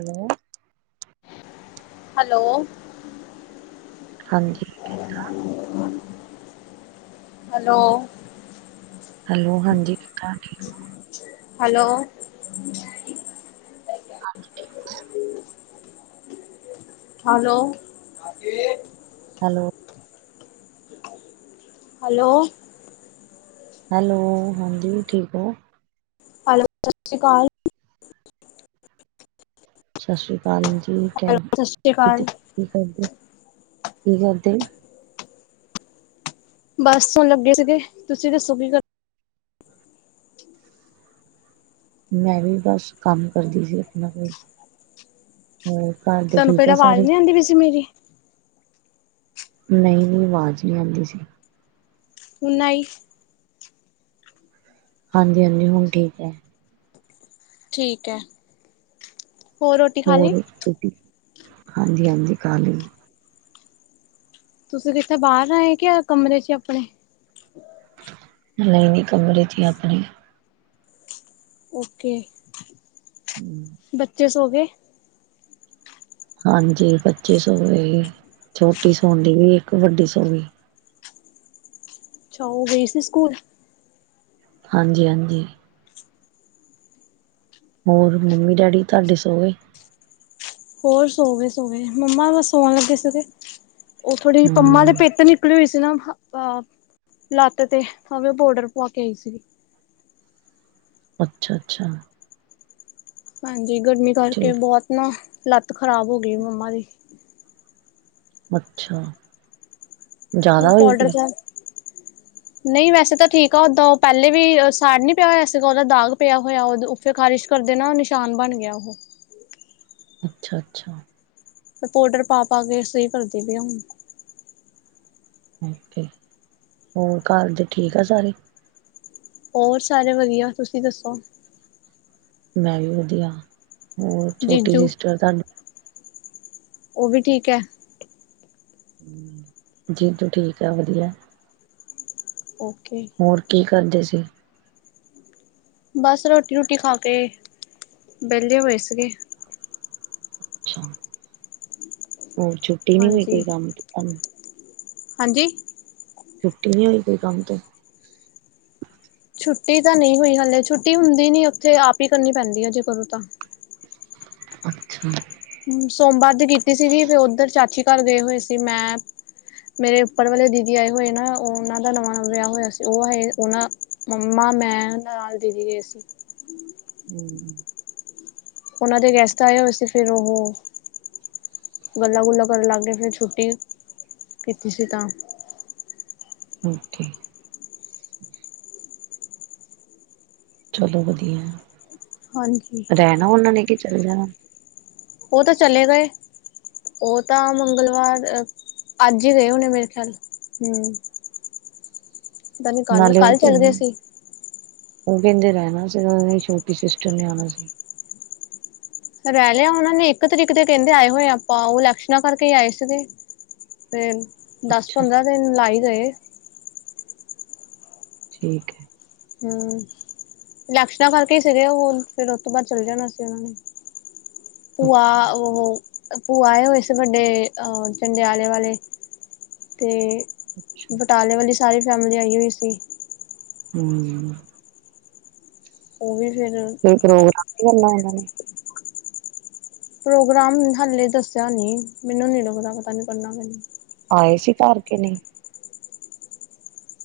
Hello hello ਹਾਂਜੀ hello hello ਹਾਂਜੀ hello [inaudible] hello hello. Hello. Hello ਹਾਂਜੀ ਠੀਕ ਹੋ। ਹੈਲੋ ਸਤਿ ਸ਼੍ਰੀ ਅਕਾਲ। ਸਤਿ ਸ੍ਰੀ ਅਕਾਲ ਜੀ ਹੈਲੋ ਕਹਿੰਦੇ ਸਤਿ ਸ਼੍ਰੀ ਕਿਤੇ ਅਕਾਲ ਕੀ ਕਰਦੇ ਕੀ ਕਰਦੇ। ਬਸ ਹੁਣ ਲੱਗੇ ਸੀਗੇ ਤੁਸੀਂ ਦੱਸੋ ਕੀ ਗੱਲ ਮੈਂ ਵੀ ਬਸ ਕੰਮ ਕਰਦੀ ਸੀ ਆਪਣਾ ਕੋਈ ਹੋ ਘਰ ਦੇ ਠੀਕ ਆ ਸਾਰੇ ਕਹਿੰਦੇ ਪੀ ਸੀ ਮੇਰੀ ਨਹੀਂ-ਨਹੀਂ ਆਵਾਜ਼ ਨਹੀਂ ਆਉਂਦੀ ਸੀ ਨਹੀਂ ਹਾਂਜੀ-ਹਾਂਜੀ ਹੁਣ ਠੀਕ ਹੈ ਠੀਕ ਹੈ ਹੋਰ ਰੋਟੀ ਖਾ ਲਈ ਹੋਰ ਤੁਸੀਂ ਹਾਂਜੀ-ਹਾਂਜੀ ਕਾਹਾਲੀ ਤੁਸੀਂ ਕਿੱਥੇ ਬਾਹਰ ਆਏ ਕਿ ਕਮਰੇ ਚ ਆਪਣੇ ਨਹੀਂ-ਨਹੀਂ ਕਮਰੇ ਚੇ ਹੀ ਆ ਆਪਣੇ ਓਕੇ ਬੱਚੇ ਹੋ ਗਏ ਹਾਂਜੀ ਪੱਚੀ ਸੌ ਵੀ ਛੋਟੀ ਸੋ ਦੀ ਵੀ ਇੱਕ ਵੱਡੀ ਸੋ ਵੀ ਅੱਛਾ ਉਹ ਗਈ ਸੀ ਸਕੂਲ ਹਾਂਜੀ-ਹਾਂਜੀ ਹੋਰ ਮੰਮੀ ਡੈਡੀ ਤੁਹਾਡੇ ਸੋ ਗਏ ਹੋਰ ਸੋ ਗ ਸੋ ਗ ਮੰਮਾ ਬਸ ਸੋਣ ਲੱਗੇ ਸੀਗੇ ਉਹ ਥੋੜੇ ਜ ਪੰਮਾ ਦੇ ਹੂੰ। ਪੇਤ ਨੀ ਨਕਲੀ ਹੋਈ ਸੀ ਨਾ ਅ ਲੱਤ ਤੇ ਭਾਵੇਂ ਉਹ ਬੋਰਡਰ ਪਾ ਕੇ ਆਈ ਸੀਗੀ ਅੱਛਾ-ਅੱਛਾ ਹਾਂਜੀ ਗਰਮੀ ਕਰਕੇ ਠੀਕ ਬਹੁਤ ਨਾ ਲੱਤ ਖ਼ਰਾਬ ਹੋ ਗਈ ਮੰਮਾ ਦੀ ਅੱਛਾ ਜ਼ਿਆਦਾ ਉਹ ਹੋਈ ਪਾੋਊਡਰ ਦਾ [inaudible] ਨਹੀਂ ਵੈਸੇ ਤਾਂ ਠੀਕ ਆ ਓਦਾਂ ਉਹ ਪਹਿਲੇ ਵੀ ਸਾੜ ਨੀ ਪਿਆ ਹੋਇਆ ਵੈਸੇ ਉਹਦਾ ਦਾਗ ਪਿਆ ਹੋਇਆ ਫਿਰ ਖ਼ਾਰਿਸ਼ ਕਰਦੇ ਨਾ ਨਿਸ਼ਾਨ ਬਣ ਗਿਆ ਉਹ ਅੱਛਾ-ਅੱਛਾ ਪਾਊਡਰ ਪਾ- ਪਾ ਕੇ ਸਹੀ ਕਰਦੀ ਪਈ ਹੁਣ। ਓਕੇ ਹੋਰ ਘਰ ਦੇ ਠੀਕ ਆ ਸਾਰੇ? ਹੋਰ ਸਾਰੇ ਵਧੀਆ! ਤੁਸੀਂ ਦੱਸੋ? ਮੈਂ ਵੀ ਵਧੀਆ ਹੋਰ ਛੋਟੀ ਜੀਜੂ ਸਿਸਟਰ ਤੁਹਾਡੀ ਉਹ ਵੀ ਠੀਕ ਏ ਜੀ ਤੂੰ ਠੀਕ ਆ ਵਧੀਆ। ਓਕੇ ਹੋਰ ਕੀ ਕਰਦੇ ਸੀ? ਬਸ ਰੋਟੀ- ਰੂਟੀ ਖਾ ਕੇ ਵਿਹਲੇ ਹੋਏ ਸੀਗੇ। ਅੱਛਾ, ਹੋਰ ਛੁੱਟੀ ਨਹੀਂ ਹੋਈ ਹਾਂਜੀ ਕੋਈ ਕੰਮ ਤੇ ਤੁਹਾਨੂੰ? ਹਾਂਜੀ? ਛੁੱਟੀ ਨਹੀਂ ਹੋਈ ਕੋਈ ਕੰਮ ਤੇ? ਛੁੱਟੀ ਤਾਂ ਨਹੀਂ ਹੋਈ ਹਾਲੇ, ਛੁੱਟੀ ਹੁੰਦੀ ਨੀ ਉੱਥੇ ਆਪ ਹੀ ਕਰਨੀ ਪੈਂਦੀ ਐ ਜੇ ਕਰੋ ਤਾਂ, ਅੱਛਾ। ਸੋਮਵਾਰ ਦੀ ਕੀਤੀ ਸੀਗੀ ਫਿਰ ਉੱਧਰ ਚਾਚੀ ਕਾਰ ਗਏ ਹੋਏ ਸੀ ਮੈਂ ਮੇਰੇ ਉੱਪਰ ਵਾਲੇ ਦੀਦੀ ਆਏ ਹੋਏ ਨਾ, ਉਹਨਾਂ ਦਾ ਨਵਾਂ-ਨਵਾਂ ਵਿਆਹ ਹੋਇਆ ਸੀ, ਉਹ ਹੈ ਉਹਨਾਂ ਮੰਮਾ, ਮੈਂ ਨਾਲ ਦੀਦੀ ਗਏ ਸੀ। ਹੁੰ। ਉਹਨਾਂ ਦੇ ਗੈਸਟ ਆਏ ਹੋਏ ਸੀ, ਫਿਰ ਉਹ ਗੱਲਾਂ ਗੁੱਲਾਂ ਕਰਨ ਲੱਗ ਗੇ ਫੇਰ ਛੁੱਟੀ ਕੀਤੀ ਸੀ ਤਾਂ ਓਕੇ। ਚਲੋ ਵਧੀਆ ਹਾਂਜੀ। ਰਹਿਣਾ ਉਹਨਾਂ ਨੇ ਕਿ ਚੱਲ ਜਾਣਾ? ਉਹ ਤਾਂ ਚਲੇ ਗਏ ਉਹ ਤਾਂ ਮੰਗਲਵਾਰ ਅੱਜ ਹੀ ਗਏ ਹੁਣੇ ਮੇਰੇ ਖਿਆਲ, ਹੁੰ। ਤਾਂ ਨੀ ਕੱਲ, ਨਾਲੇ ਕੱਲ ਚੱਲ ਗਏ ਉਹ ਸੀ? ਉਹ ਕਹਿੰਦੇ ਰਹਿਣਾ ਸੀਗਾ ਉੰਨਾ ਦੀ ਛੋਟੀ ਸਿਸਟਰ ਨੇ ਆਣਾ ਸੀ। ਰਹਿ ਲਿਆ ਉਹਨਾਂ ਨੇ ਇੱਕ ਤਰੀਕ ਦੇ ਕਹਿੰਦੇ ਆਏ ਹੋਏ ਆਪਾਂ, ਉਹ ਇਲੈਕਸ਼ਨਾਂ ਕਰਕੇ ਆਏ ਸੀਗੇ। ਤੇ ਦਸ ਅੱਛਾ ਪੰਦਰਾਂ ਦਿਨ ਲਾਈ ਗਏ। ਠੀਕ ਏ। ਹੁੰ। ਇਲੈਕਸ਼ਨਾਂ ਕਰਕੇ ਸੀਗੇ ੳਹ, ਫੇਰ ਉਸਤੋਂ ਬਾਅਦ ਚੱਲ ਜਾਣਾ ਸੀ ਉਹਨਾਂ ਨੇ। ਭੂਆ ਅੱਛਾ ਉਹ ਭੂਆ ਆਏ ਹੋਏ ਸੀ ਵੱਡੇ ਚੰਡਿਆਲੇ ਵਾਲੇ, ਤੇ ਅੱਛਾ ਬਟਾਲੇ ਵਾਲੀ ਸਾਰੀ ਫੈਮਿਲੀ ਆਈ ਹੋਈ ਸੀ। ਹੁੰ। ਉਹ ਵੀ ਫੇਰ ਕੋਈ ਪ੍ਰੋਗਰਾਮ ਵੀ ਕਰਨਾ ਇਹਨਾਂ ਨੇ? ਪ੍ਰੋਗਰਾਮ ਹਾਲੇ ਦੱਸਿਆ ਨੀ, ਮੈਨੂੰ ਨੀ ਲੱਗਦਾ ਪਤਾ ਨੀ ਕਰਨਾ ਕਿ ਨੀ ਆਏ ਸੀ ਕਾਰ ਕੇ ਨਹੀਂ?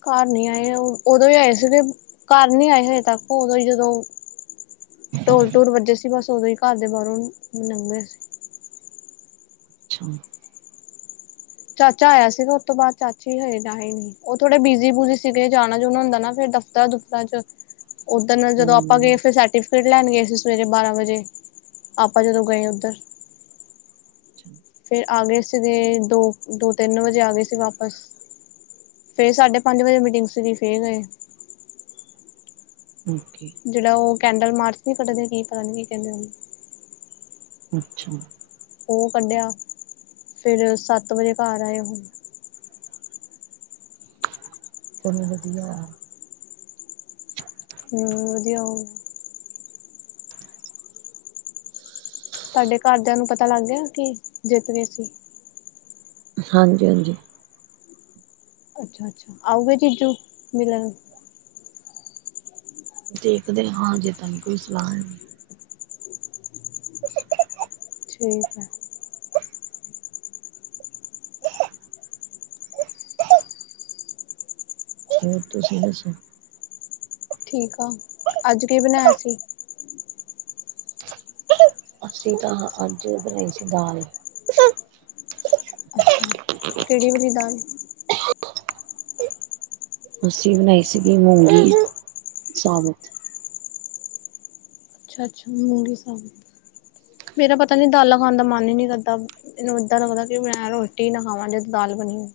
ਕਾਰ ਨਹੀਂ ਆਏ ਉਦੋਂ ਹੀ ਆਏ ਸੀਗੇ ਕਾਰ ਨੀ ਆਏ ਹਜੇ ਤੱਕ ਉਦੋਂ ਹੀ ਜਦੋਂ ਓ ਢੋਲ-ਢੂਲ ਵੱਜੇ ਸੀ, ਬਸ ਉਦੋਂ ਹੀ ਕਾਰ ਦੇ ਬਾਹਰੋਂ ਲੰਘੇ ਸੀ। ਅੱਛਾ। ਚਾਚਾ ਆਇਆ ਸੀਗਾ ਉਸਤੋਂ ਬਾਅਦ ਚਾਚੀ ਹੱਜੇ ਤਾਂ ਆਈ ਨਹੀਂ। ਉਹ ਥੋੜਾ ਬਿਜੀ-ਬੁਜੀ ਸੀ ਗੇ, ਜਾਣਾ-ਜੂਨਾਂ ਹੁੰਦਾ ਨਾ ਫੇਰ ਦਫ਼ਤਰਾਂ-ਦੁਫਤਰਾਂ ਚ। ਉਧਨ ਜਦੋਂ ਆਪਾਂ ਹੂੰ ਗਏ ਫੇਰ ਸੇਤੀ ਫਿਰ ਲੈਣ ਗਏ ਸੀ ਸਵੇਰੇ ਬਾਰਾਂ ਵਜੇ ਆਪਾਂ ਜਦੋਂ ਗਏ ਉੱਧਰ। ਅੱਛਾ। ਫੇਰ ਆ ਗਏ ਸੀਗੇ ਦੋ, ਦੋ ਤਿੰਨ ਵਜੇ ਆ ਗਏ ਸੀ ਵਾਪਸ। ਫੇਰ ਸਾਢੇ ਪੰਜ ਵਜੇ ਮੀਟਿੰਗ ਸੀਗੀ ਫੇਰ ਗਏ। ਓਕੇ। ਜਿਹੜਾ ਉਹ ਕੈਂਡਲ ਮਾਰਚ ਨਹੀਂ ਕੱਢਦੇ, ਕੀ ਪਤਾ ਨੀ ਕੀ ਕਹਿੰਦੇ ਉਹਨੂੰ। ਅੱਛਾ। ਉਹ ਕੱਢਿਆ, ਫੇਰ ਸੱਤ ਵਜੇ ਕਾਰ ਆਏ ਹੁਣ। ਚੱਲ ਵਧੀਆ। ਹੂ, ਵਧੀਆ ਹੋਰ। ਤੁਹਾਡੇ ਕਾਰਦਿਆਂ ਨੂੰ ਪਤਾ ਲੱਗ ਗਿਆ ਕਿ ਜਿੱਤ ਗਏ ਸੀ। ਹਾਂਜੀ-ਹਾਂਜੀ। ਅੱਛਾ ਅੱਛਾ ਆਉਗੇ ਜੀਜੂ ਮਿਲਣ। ਦੇਖਦੇ ਹਾਂ ਜੇ ਅਜੇ ਤਾਂ ਨੀ ਕੋਈ ਸਲਾਹ ਹੈਗੀ। ਠੀਕ ਐ। ਹੋਰ ਤੁਸੀਂ ਦੱਸੋ? ਠੀਕ ਆ, ਅੱਜ ਕੀ ਬਣਾਇਆ ਸੀ? ਅਸੀਂ ਤਾਂ ਅੱਜ ਬਣਾਈ ਸੀ ਦਾਲ। ਅੱਛਾ। ਕਿਹੜੀ ਵਾਲੀ ਦਾਲ? ਅੱਸੀ ਬਣਾਈ ਸੀਗੀ ਮੂੰਗੀ ਸਾਬਤ। ਅੱਛਾ -ਅੱਛਾ ਮੂੰਗੀ ਸਾ ਮੇਰਾ ਪਤਾ ਨਹੀਂ ਦਾਲਾਂ ਖਾਣ ਦਾ ਮਨ ਹੀ ਨਹੀਂ ਕਰਦਾ। ਮੈਨੂੰ ਏਦਾਂ ਲੱਗਦਾ ਕਿ ਮੈਂ ਰੋਟੀ ਨਾ ਖਾਵਾਂ ਜਦੋਂ ਦਾਲ ਬਣੀ ਹੋਵੇ।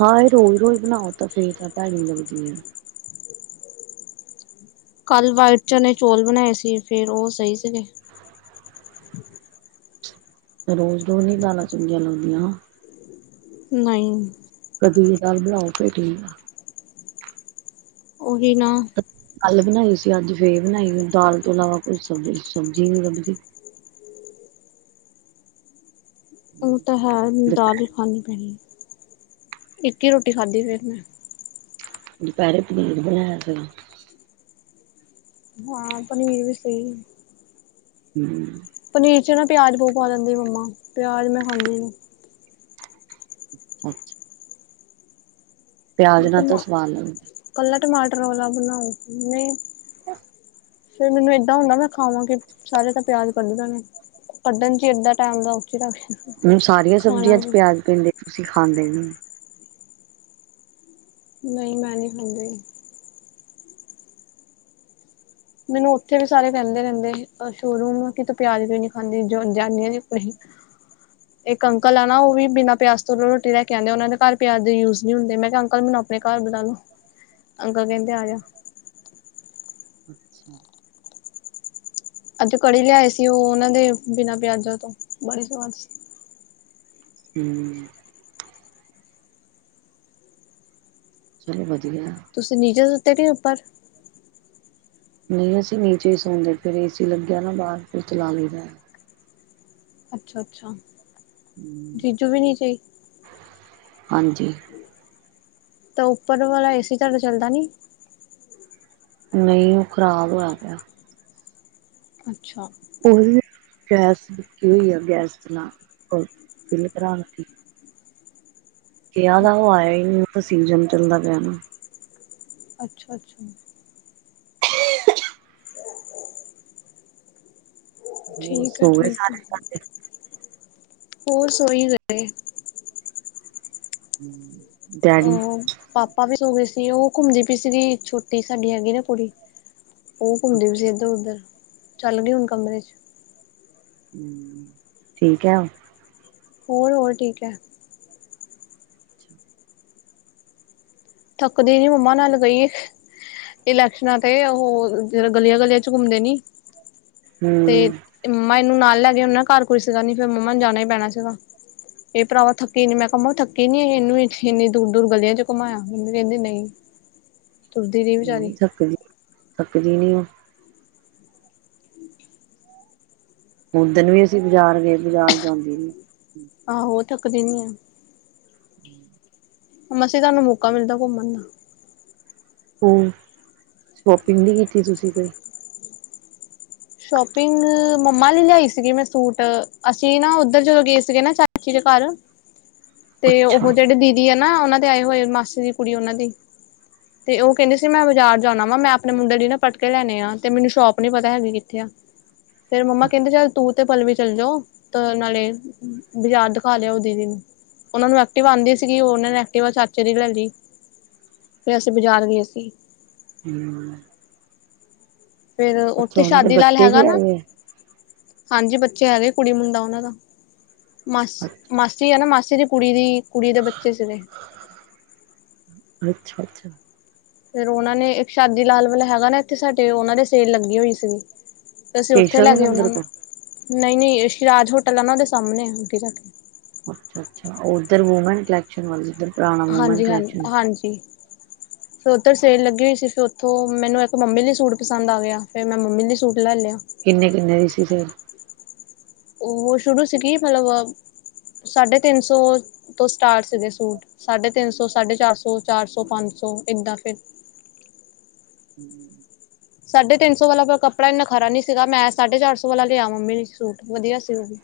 ਹਾਂ ਇਹ ਰੋਜ਼- ਰੋਜ਼ ਬਣਾਓ ਤਾਂ ਫੇਰ ਤਾਂ ਭੈੜੀ ਲੱਗਦੀ ਏ। ਕੱਲ ਵਾਈਟ -ਚਨੇ, ਚੌਲ ਬਣਾਏ ਸੀ, ਫੇਰ ਉਹ ਸਹੀ ਸੀਗੇ। ਰੋਜ਼- ਰੋਜ਼ ਨੀ ਦਾਲਾਂ ਚੰਗੀਆਂ ਲੱਗਦੀਆਂ। ਨਹੀਂ। ਕੱਦੂ ਦੀ ਦਾਲ ਬਣਾਓ ਫੇਰ ਠੀਕ ਆ। ਓਹੀ ਨਾ। ਅੱਲ ਬਣਾਈ ਸੀ ਅੱਜ ਫੇਰ ਬਣਾਈ, ਦਾਲ ਤੋਂ ਇਲਾਵਾ ਕੋਈ ਸਬ ਸਬਜ਼ੀ ਨਹੀਂ ਲੱਭਦੀ। ਉਹ ਤਾਂ ਹੈ ਦਾਲ ਹੀ ਦੁਪਹਿ ਖਾਣੀ ਪੈਣੀ, ਇੱਕ ਹੀ ਰੋਟੀ ਖਾਧੀ ਫਿਰ ਮੈਂ। ਦੁਪਹਿਰੇ ਪਨੀਰ ਬਣਾਇਆ ਸੀਗਾ। ਹਾਂ ਪਨੀਰ ਵੀ ਸੀ। ਹੂ ਪਨੀਰ ਚ ਨਾ ਪਿਆਜ ਬਹੁਤ ਪਾ ਦਿੰਦੀ ਆ ਮੰਮਾ, ਪਿਆਜ ਮੈਂ ਖਾਂਦੀ ਨੀ। ਅੱਛਾ। ਪਿਆਜ ਨਾਲ ਤਾਂ ਸਵਾਦ ਆਉਂਦਾ। ਇਕੱਲਾ ਟਮਾਟਰ ਵਾਲਾ ਬਣਾਓ, ਨਹੀਂ। ਫੇਰ ਮੈਨੂੰ ਏਦਾਂ ਹੁੰਦਾ ਮੈਂ ਖਾਵਾਂ ਕੀ, ਸਾਰੇ ਤਾ ਪਿਆਜ ਕੱਢ ਦੇਣੇ। ਕੱਢਣ ਚ ਅੱਧਾ ਟਾਈਮ ਦਾ ਉਥੇ ਲੱਗ ਜਾਂਦਾ। ਹੁਣ ਸਾਰੀਆਂ ਸਬਜ਼ੀਆਂ ਚ ਪਿਆਜ ਪੈਂਦੇ ਤੁਸੀਂ ਖਾਂਦੇ ਨੀ। ਨਹੀਂ ਮੈਂ ਨੀ ਖਾਂਦੀ। ਮੈਨੂੰ ਉੱਥੇ ਵੀ ਸਾਰੇ ਕਹਿੰਦੇ ਰਹਿੰਦੇ ਹੀ ਸ਼ੋਰੂਮ, ਕਿ ਤੂੰ ਪਿਆਜ ਕਿਉ ਨੀ ਖਾਂਦੀ ਜੈਨੀ ਹੋ ਤੁਸੀਂ? [inaudible] ਇੱਕ ਅੰਕਲ ਆ ਨਾ ਉਹ ਵੀ ਬਿਨਾਂ ਪਿਆਜ ਤੋਂ ਘਰੋਂ ਰੋਟੀ ਲੈ ਕੇ ਆਂਦੇ ਆ, ਉਹਨਾਂ ਦੇ ਘਰ ਪਿਆਜ ਯੂਜ ਨਹੀਂ ਹੁੰਦੇ ਮੈਂ ਕਿਹਾ ਅੰਕਲ ਮੈਨੂੰ ਆਪਣੇ ਘਰ ਬੁਲਾ ਲੋ, ਅੰਕਲ ਕਹਿੰਦੇ ਆਜਾ। ਅੱਛਾ। ਅੱਜ ਕੜੀ ਲਿਆਏ ਸੀ, ਉਹ ਉਹਨਾਂ ਦੇ ਬਿਨਾਂ ਪਿਆਜਾਂ ਤੋਂ ਬੜੀ ਸਵਾਦ ਸੀ। ਹੂ। ਚਲੋ ਵਧੀਆ। ਤੁਸੀਂ ਨੀਚੇ ਸੁੱਤੇ ਕਿ ਉੱਪਰ? ਨਹੀਂ ਅਸੀਂ ਨੀਚੇ ਹੀ ਸੌਦੇ, ਫਿਰ ਏ ਸੀ ਲੱਗਿਆ ਨਾ ਬਾਹਰ ਫੇਰ ਚਲਾ ਲਈਦਾ। ਅਛਾ- ਅਛਾ- ਹੂੰ। ਜੀਜੂ ਵੀ ਨਹੀ ਚਾਹੀ ਹਾਂਜੀ [unintelligible] ਤਾਂ ਉਪਰ ਵਾਲਾ ਏ ਸੀ ਤੁਹਾਡਾ ਚੱਲਦਾ ਨੀ ਨਹੀ ਉਹ ਖਰਾਬ ਹੋਇਆ ਪਿਆ ਅਛਾ- ਉਹ ਗੈਸ ਬੀ ਹੋਈ ਆ ਗੈਸ [unintelligible] ਚਲਾ ਫਿਲ ਕਰਾ ਕਿਹਾ ਦਾ ਉਹ ਆਇਆ ਹੀ ਨਹੀ ਉਹ ਤਾਂ ਸੀਜਨ ਚੱਲਦਾ ਪਿਆ ਨਾ ਅਛਾ- ਅਛਾ- ਹ [unintelligible] ਠੀਕ ਹੈ ਸੋ ਗੲ ਏ ਠੀਕ ਹੈ ਸਾਰੇ। ਸਾਡੇ ਹੋਰ ਸੂਈ ਲੱਗ ਗਈ। [inaudible] ਅਹੋ ਪਾਪਾ ਵੀ ਸੋ ਗਏ ਸੀ ਉਹ ਘੁੰਮਦੀ ਪਈ ਸੀਗੀ ਛੋਟੀ ਸਾਡੀ ਹੈਗੀ ਨਾ ਕੁੜੀ। ਉਹ ਘੁੰਮਦੇ ਪਈ ਸੀ ਅੱਛਾ ਇਧਰ- ਅੱਛਾ ਉਧਰ ਚੱਲ ਗਈ ਹੁਣ ਕਮਰੇ 'ਚ ਠੀਕ ਹੈ। ਹੋਰ- ਹੋਰ ਠੀਕ ਹੈ। ਥਕਦੀ ਨ ਮੰਮਾ ਨਾਲ ਗਈ। ਇਲੈਕਸ਼ਨਾਂ ਤੇ ਉਹ ਜ ਗਲੀਆਂ- ਗਲੀਆਂ 'ਚ ਘੁੰਮਦੇ ਨੀ। ਤੇ ਹਮ ਮੰਮਾ ਇਹਨੂੰ ਨਾਲ ਲੈ ਕੇ ਉਹ ਨਾ ਘਰ ਕੋਈ ਸੀਗਾ ਨੀ ਫੇਰ ਮੰਮਾ ਨੂੰ ਜਾਣਾ ਹੀ ਪੈਣਾ ਸੀਗਾ। ਇਹ ਭਰਾਵਾ ਥੱਕੀ ਨੀ, ਮੈਂ ਕਿਹਾ, ਮੰਮੀ ਥੱਕੀ ਨੀ ਇਹਨੂੰ ਇੰਨੀ ਦੂਰ- ਦੂਰ ਗਲੀਆਂ ਚ' ਘੁੰਮਾਇਆ। ਮੰਮੀ ਕਹਿੰਦੀ ਨਹੀਂ। ਤੁਰਦੀ ਰਹੀ ਉਹ ਵਿਚਾਰੀ ਨਹੀ ਥੱਕਦੀ, ਥੱਕਦੀ ਨੀ ਉਹ। ਓਦਣ ਵੀ ਅਸੀਂ ਬਾਜ਼ਾਰ ਗਏ, ਬਾਜ਼ਾਰ ਜਾਂਦੀ ਨੀ। ਆਹੋ, ਉਹ ਥੱਕਦੀ ਨੀ ਆ। ਹੂ [inaudible] ਮਸੇ ਤਾ ਮੌਕਾ ਮਿਲਦਾ ਘੁੰਮਣ ਨਾਲ ਹੋ ਸ਼ੋਪਿੰਗ ਨਹੀ ਕੀਤੀ ਤੁਸੀ ਕੋਈ। ਸ਼ੋਪਿੰਗ ਮੰਮਾ ਲਈ ਲਿਆਈ ਸੀਗੀ ਮੈ ਸੂਟ ਅਸੀ ਨਾ ਉਧਰ ਜਦੋਂ ਗਏ ਸੀਗੇ ਨਾ। ਅਖੀ ਦੇ ਘਰ। ਹ [inaudible] ਤੇ ਉਹ ਜਿਹੜੇ ਦੀਦੀ ਆ ਨਾ ਉਹਨਾਂ ਦੇ ਆਏ ਹੋਏ ਮਾਸੀ ਦੀ ਕੁੜੀ ਉਹਨਾਂ ਦੀ। ਤੇ ਉਹ ਕਹਿਦੇ ਸੀ ਮੈ ਬਾਜ਼ਾਰ ਜਾਣਾ ਵਾ ਮੈ ਆਪਣੇ ਮੁੰਡੇ ਲਈ ਨਾ ਪਟਕੇ ਲੈਣੇ ਆ ਤੇ ਮੈਨੂੰ ਸ਼ੋਪ ਨੀ ਪਤਾ ਹੈਗੀ। ਫਿਰ ਮੰਮਾ ਕਹਿੰਦੇ ਚੱਲ ਤੂੰ ਤੇ ਪਲਵੀ ਚੱਲ ਜਾਓ। ਤੇ ਨਾਲੇ ਬਾਜ਼ਾਰ ਦਿਖਾ ਲਿਆਓ ਦੀਦੀ ਨੂੰ। ਉਹਨਾਂ ਨੂੰ ਐਕਟਿਵ ਆਉਂਦੀ ਸੀਗੀ। ਉਹਨਾਂ ਨੇ ਐਕਟਿਵਾ ਚਾਚੇ ਦੀ ਲੈ ਲਈ। ਫਿਰ ਅਸੀਂ ਬਾਜ਼ਾਰ ਗਏ ਸੀ। ਹੂੰ- ਹੂੰ -ਹੂੰ। ਫੇਰ ਉਥੇ ਉਹਨਾਂ ਦੇ ਸ਼ਾਦੀ ਲਾਲ ਬੱਚੇ ਵੀ ਹੈਗਾ ਨਾ। ਹੈਗੇ ਹਾਂਜੀ। ਬੱਚੇ ਹੈਗੇ। ਕੁੜੀ- ਮੁੰਡਾ ਉਹਨਾਂ ਦਾ ਆ ਮਾਸੀ- ਅੱਛਾ ਮਾਸੀ ਹ ਨਾ ਮਾਸੀ ਦੀ ਕੁੜੀ ਦੀ ਕੁੜੀ ਦੇ ਬੱਚੇ ਸੀ ਨੇ। ਅੱਛਾ- ਅੱਛਾ। ਫਿਰ ਉਹਨਾਂ ਨੇ ਇਕ ਸ਼ਾਦੀ ਲਾਲ ਵੱਲ ਹੈਗਾ ਨਾ। ਇਥੇ ਸਾਡੇ ਉਹਨਾਂ ਦੇ ਸੇਰ ਲੱਗੀ ਹੋਈ ਸੀਗੀ। ਤੇ ਅਸੀ ਉਥੇ ਕੇਸ਼ਵ ਲੈ ਦੇ ਗ ਉਹਨਾਂ ਮੰਦਿਰ ਨੂੰ। ਕੋਲ ਨਹੀ- ਨਹੀ ਸ਼ਿਰਾਜ ਹੋਟਲ ਆ ਉਹ ਦੇ ਸਾਹਮਣੇ ਆ। ਅੱਗੇ ਜਾ ਕੇ ਅੱਛਾ- ਅੱਛਾ। ਉਧਰ ਵੂਮੈਨੈਕ ਕੈਲਕਸ਼ਨ ਵੱਲ। ਪੁਰਾਣਾ ਵੂਮੈਨ ਹਾਂਜੀ। ਹਾਂ, ਕਲੈਕਸ਼ਨ ਹੈ ਹਾਂਜੀ। ਫਿਰ ਉਧਰ ਸੇਰ ਲੱਗੀ ਹੋਈ ਸੀ ਫਿਰ ਉਥੋਂ ਮੈਨੂੰ ਇੱਕ ਮੰਮੀ ਲਈ ਸੂਟ ਪਸੰਦ ਆ ਗਿਆ। ਫਿਰ ਮੈਂ ਮੰਮੀ ਲਈ ਸੂਟ ਲੈ ਲਿਆ। ਕਿਨੇ- ਕਿਨੇ ਦੀ ਸੀ ਫਿਰ- ਉਹ ਸ਼ੁਰੂ ਸੀਗੀ ਮਤਲਬ ਸਾਢੇ ਤਿੰਨ ਸੌ ਤੋਂ ਸਟਾਰਟ ਸੀਗੇ। ਸੂਟ- ਸਾਢੇ ਤਿੰਨ ਸੌ, ਸਾਢੇ ਚਾਰ ਸੌ, ਚਾਰ ਸੌ ਪੰਜ ਸੌ ਇੱਦਾਂ ਫਿਰ ਹਮ। ਸਾਢੇ ਤਿੰਨ ਸੌ ਵਾਲਾ ਪਰ ਕੱਪੜਾ ਇੰਨਾ ਖਰਾ ਨੀ ਸੀਗਾ। ਮੈਂ ਸਾਢੇ ਚਾਰ ਸੌ ਵਾਲਾ ਲਿਆ ਮੰਮੀ ਲੀ ਸੂਟ ਵਦੀਆ ਸੀ। ਉ ਵੀ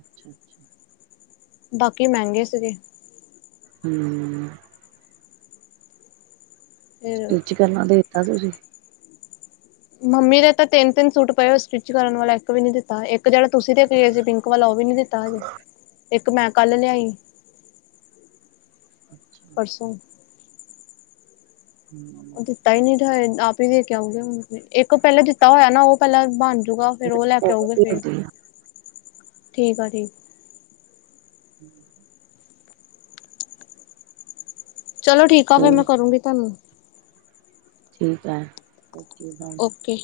ਅੱਛਾ-ਅੱਛਾ। ਬਾਕੀ ਮੈਂਗੇ ਸੀਗੇ। ਹੂੰ ਫਿਰ ਸਟੀਚ ਕਰਨਾ ਦੇ ਤਾਂ ਤੁਸੀਂ? ਮੰਮੀ ਦੇ ਤਾਂ ਤਿੰਨ-ਤਿੰਨ ਸੂਟ ਪਏ ਹੋ ਸਟਿੱਚ ਕਰਨ ਵਾਲਾ ਇੱਕ ਵੀ ਨੀ ਦਿੱਤਾ। ਏਕ ਜੇੜਾ ਤੁਸੀਂ ਦੇ ਕੇ ਗੇਸੀ ਪਿੰਕ ਵਾਲਾ ਉ ਵੀ ਨੀ ਦਿੱਤਾ। ਤਾਜੇ। ਇੱਕ ਮੈਂ ਕੱਲ ਲਿਆਈ। ਅੱਛਾ ਪਰਸੋਂ ਹੂੰ [unintelligible] ਆਪ ਈ ਦੇ ਕੇ ਆਉਗੇ ਹੁਣ ਇੱਕ ਪੈਲੇ ਦਿੱਤਾ ਹੋਇਆ ਨਾ ਉ ਪੈਲਾਂ ਬਣ ਜੂਗਾ ਫੇਰ ਉ ਲੈ ਕੇ ਆਊਗੇ ਫੇਰ ਠੀਕ ਆ ਠੀਕ ਹ [unintelligible] ਚਲੋ ਠੀਕ ਆ ਫੇਰ ਮੈਂ ਕਰੂੰਗੀ ਤਾਨੂੰ ਠੀਕ ਏ ਓਕੇ ਬਾਏ। ਕੇ